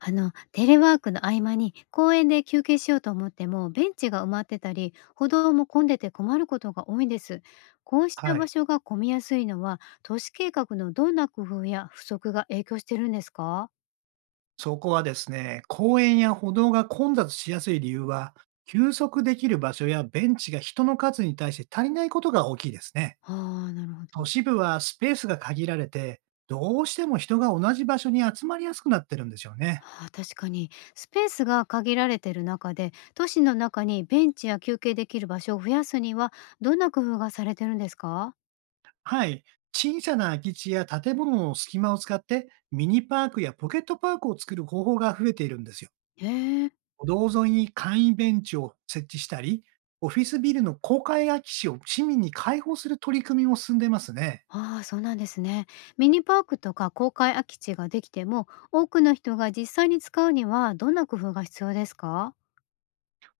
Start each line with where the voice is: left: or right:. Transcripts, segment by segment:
left: テレワークの合間に公園で休憩しようと思っても、ベンチが埋まってたり、歩道も混んでて困ることが多いんです。こうした
right: は
left: 場
right: い。
left: 所が混みやすいのは、都市計画のどんな工夫や不足が影響してるんですか？
right: そこはですね、公園や歩道が混雑しやすい理由は、休息できる場所やベンチが人の数に対して足りないことが大きいですね。
left: ああ、なるほ
right: 都
left: ど。
right: 市部はスペースが限られて、どうしても人が同じ場所に集まりやすくなってるんですよね。
left: 確かに、スペースが限られてる中で都市の中にベンチや休憩できる場所を増やすにはどんな工夫がされてるんですか？
right: はい。小さな空き地や建物の隙間を使って、ミニパークやポケットパークを作る方法が増えているんですよ。
left: へえ。
right: 道沿いに簡易ベンチを設置したり、オフィスビルの公開空き地を市民に開放する取り組みも進んでますね。
left: ああ、そうなんですね。ミニパークとか公開空き地ができても、多くの人が実際に使うにはどんな工夫が必要ですか？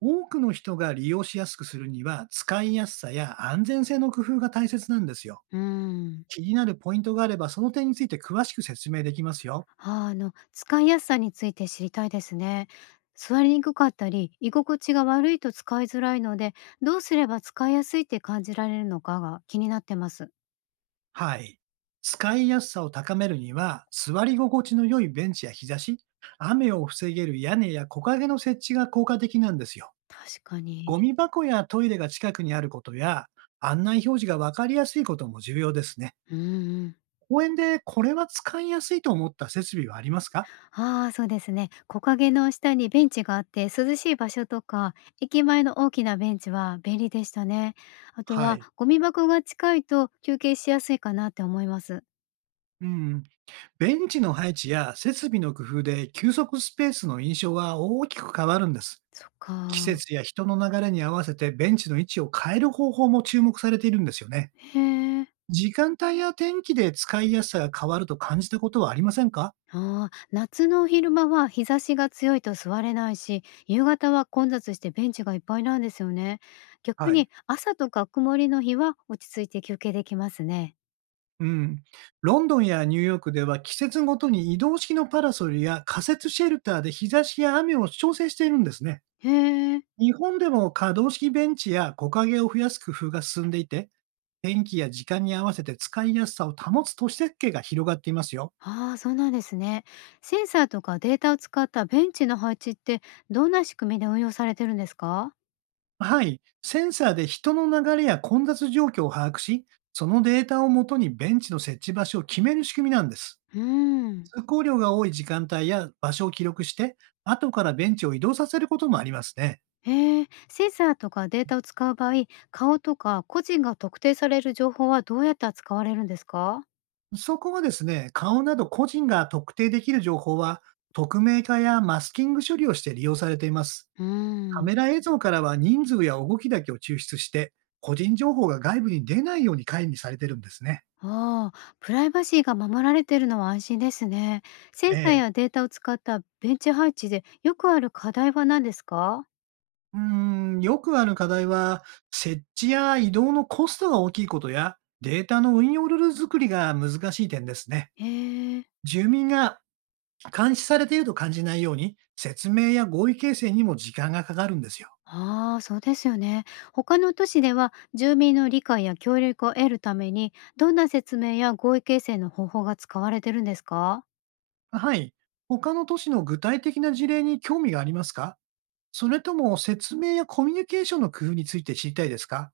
right: 多くの人が利用しやすくするには、使いやすさや安全性の工夫が大切なんですよ。
left: うーん、
right: 気になるポイントがあれば、その点について詳しく説明できますよ。
left: 使いやすさについて知りたいですね。座りにくかったり、居心地が悪いと使いづらいので、どうすれば使いやすいって感じられるのかが気になってます。
right: はい。使いやすさを高めるには、座り心地の良いベンチや日差し、雨を防げる屋根や木陰の設置が効果的なんですよ。
left: 確かに。
right: ゴミ箱やトイレが近くにあることや、案内表示がわかりやすいことも重要ですね。
left: うん。
right: 公園でこれは使いやすいと思った設備はありますか？
left: ああ、そうですね。木陰の下にベンチがあって、涼しい場所とか、駅前の大きなベンチは便利でしたね。あと
right: は
left: は
right: い。
left: ゴミ箱が近いと休憩しやすいかなって思います。
right: うん。ベンチの配置や設備の工夫で休息スペースの印象は大きく変わるんです。
left: そっ
right: 季
left: か。
right: 節や人の流れに合わせてベンチの位置を変える方法も注目されているんですよね。
left: へえ。
right: 時間帯や天気で使いやすさが変わると感じたことはありませんか？
left: ああ、夏の昼間は日差しが強いと座れないし、夕方は混雑してベンチがいっぱいなんですよね。逆
right: はい。
left: に朝とか曇りの日は落ち着いて休憩できますね。
right: うん。ロンドンやニューヨークでは季節ごとに移動式のパラソルや仮設シェルターで日差しや雨を調整しているんですね。
left: へえ。
right: 日本でも可動式ベンチや木陰を増やす工夫が進んでいて、天気や時間に合わせて使いやすさを保つ都市設計が広がっていますよ。
left: ああ、そうなんですね。センサーとかデータを使ったベンチの配置ってどんな仕組みで運用されてるんですか？
right: はい。センサーで人の流れや混雑状況を把握し、そのデータをもとにベンチの設置場所を決める仕組みなんです。
left: うーん。
right: 通行量が多い時間帯や場所を記録して、後からベンチを移動させることもありますね。
left: へえ、センサーとかデータを使う場合、顔とか個人が特定される情報はどうやって扱われるんですか？
right: そこはですね、顔など個人が特定できる情報は、匿名化やマスキング処理をして利用されています。
left: うー
right: カメ
left: ん。
right: ラ映像からは人数や動きだけを抽出して、個人情報が外部に出ないように管理されてるんですね。
left: ああ、プライバシーが守られてるのは安心ですね。セン
right: え
left: サー
right: え。
left: やデータを使ったベンチ配置でよくある課題は何ですか？
right: うーん、よくある課題は、設置や移動のコストが大きいことや、データの運用ルール作りが難しい点ですね。
left: へえ。
right: 住民が監視されていると感じないように、説明や合意形成にも時間がかかるんですよ。
left: ああ、そうですよね。他の都市では住民の理解や協力を得るためにどんな説明や合意形成の方法が使われてるんですか？
right: はい。他の都市の具体的な事例に興味がありますか？それとも説明やコミュニケーションの工夫について知りたいですか？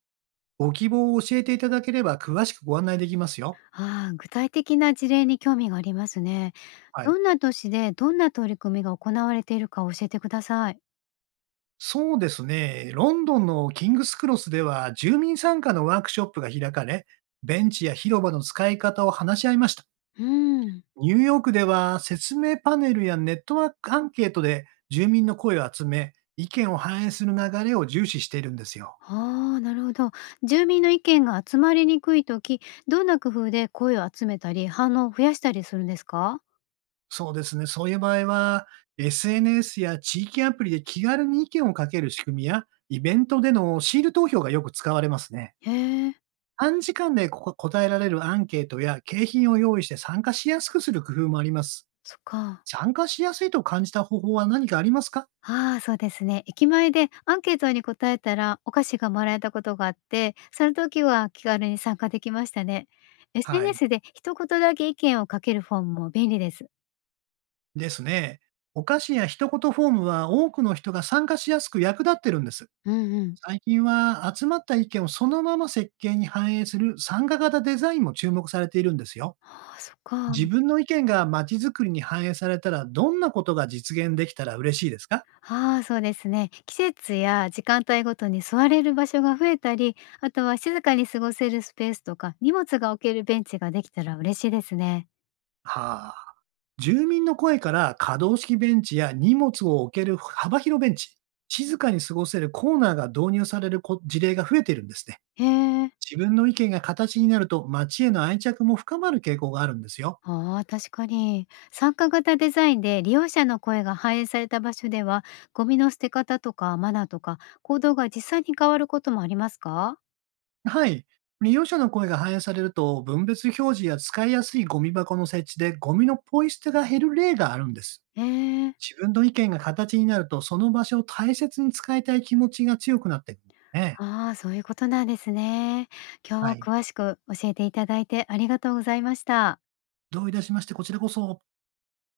right: ご希望を教えていただければ詳しくご案内できますよ。
left: ああ、具体的な事例に興味がありますね。
right: は
left: ど
right: い。
left: んな都市でどんな取り組みが行われているか教えてください。
right: そうですね。ロンドンのキングスクロスでは住民参加のワークショップが開かれ、ベンチや広場の使い方を話し合いました。
left: うん。
right: ニューヨークでは説明パネルやネットワークアンケートで住民の声を集め、意見を反映する流れを重視しているんですよ。
left: ああ、なるほど。住民の意見が集まりにくい時、どんな工夫で声を集めたり反応を増やしたりするんですか？
right: そうですね。そういう場合は、SNS や地域アプリで気軽に意見をかける仕組みや、イベントでのシール投票がよく使われますね。
left: へえ、
right: 短時間でここ答えられるアンケートや景品を用意して参加しやすくする工夫もあります。
left: そっか。
right: 参加しやすいと感じた方法は何かありますか？
left: ああ、そうですね。駅前でアンケートに答えたらお菓子がもらえたことがあって、その時は気軽に参加できましたね。
right: はい。
left: SNS で一言だけ意見を書けるフォームも便利です。
right: ですね。お菓子や一言フォームは多くの人が参加しやすく役立ってるんです。
left: うんうん。
right: 最近は集まった意見をそのまま設計に反映する参加型デザインも注目されているんですよ。
left: ああ、そっか。
right: 自分の意見が街づくりに反映されたら、どんなことが実現できたら嬉しいですか？
left: ああ、そうですね。季節や時間帯ごとに座れる場所が増えたり、あとは静かに過ごせるスペースとか、荷物が置けるベンチができたら嬉しいですね。
right: はあ。住民の声から可動式ベンチや荷物を置ける幅広ベンチ、静かに過ごせるコーナーが導入される事例が増えているんですね。
left: へえ。
right: 自分の意見が形になると街への愛着も深まる傾向があるんですよ。
left: ああ、確かに。参加型デザインで利用者の声が反映された場所では、ゴミの捨て方とかマナーとか行動が実際に変わることもありますか？
right: はい。利用者の声が反映されると、分別表示や使いやすいゴミ箱の設置でゴミのポイ捨てが減る例があるんです。
left: ええ。
right: 自分の意見が形になると、その場所を大切に使いたい気持ちが強くなってくるね。
left: ああ、そういうことなんですね。今日
right: は
left: は
right: い。
left: 詳しく教えていただいてありがとうございました。
right: どういたしまして、こちらこそ。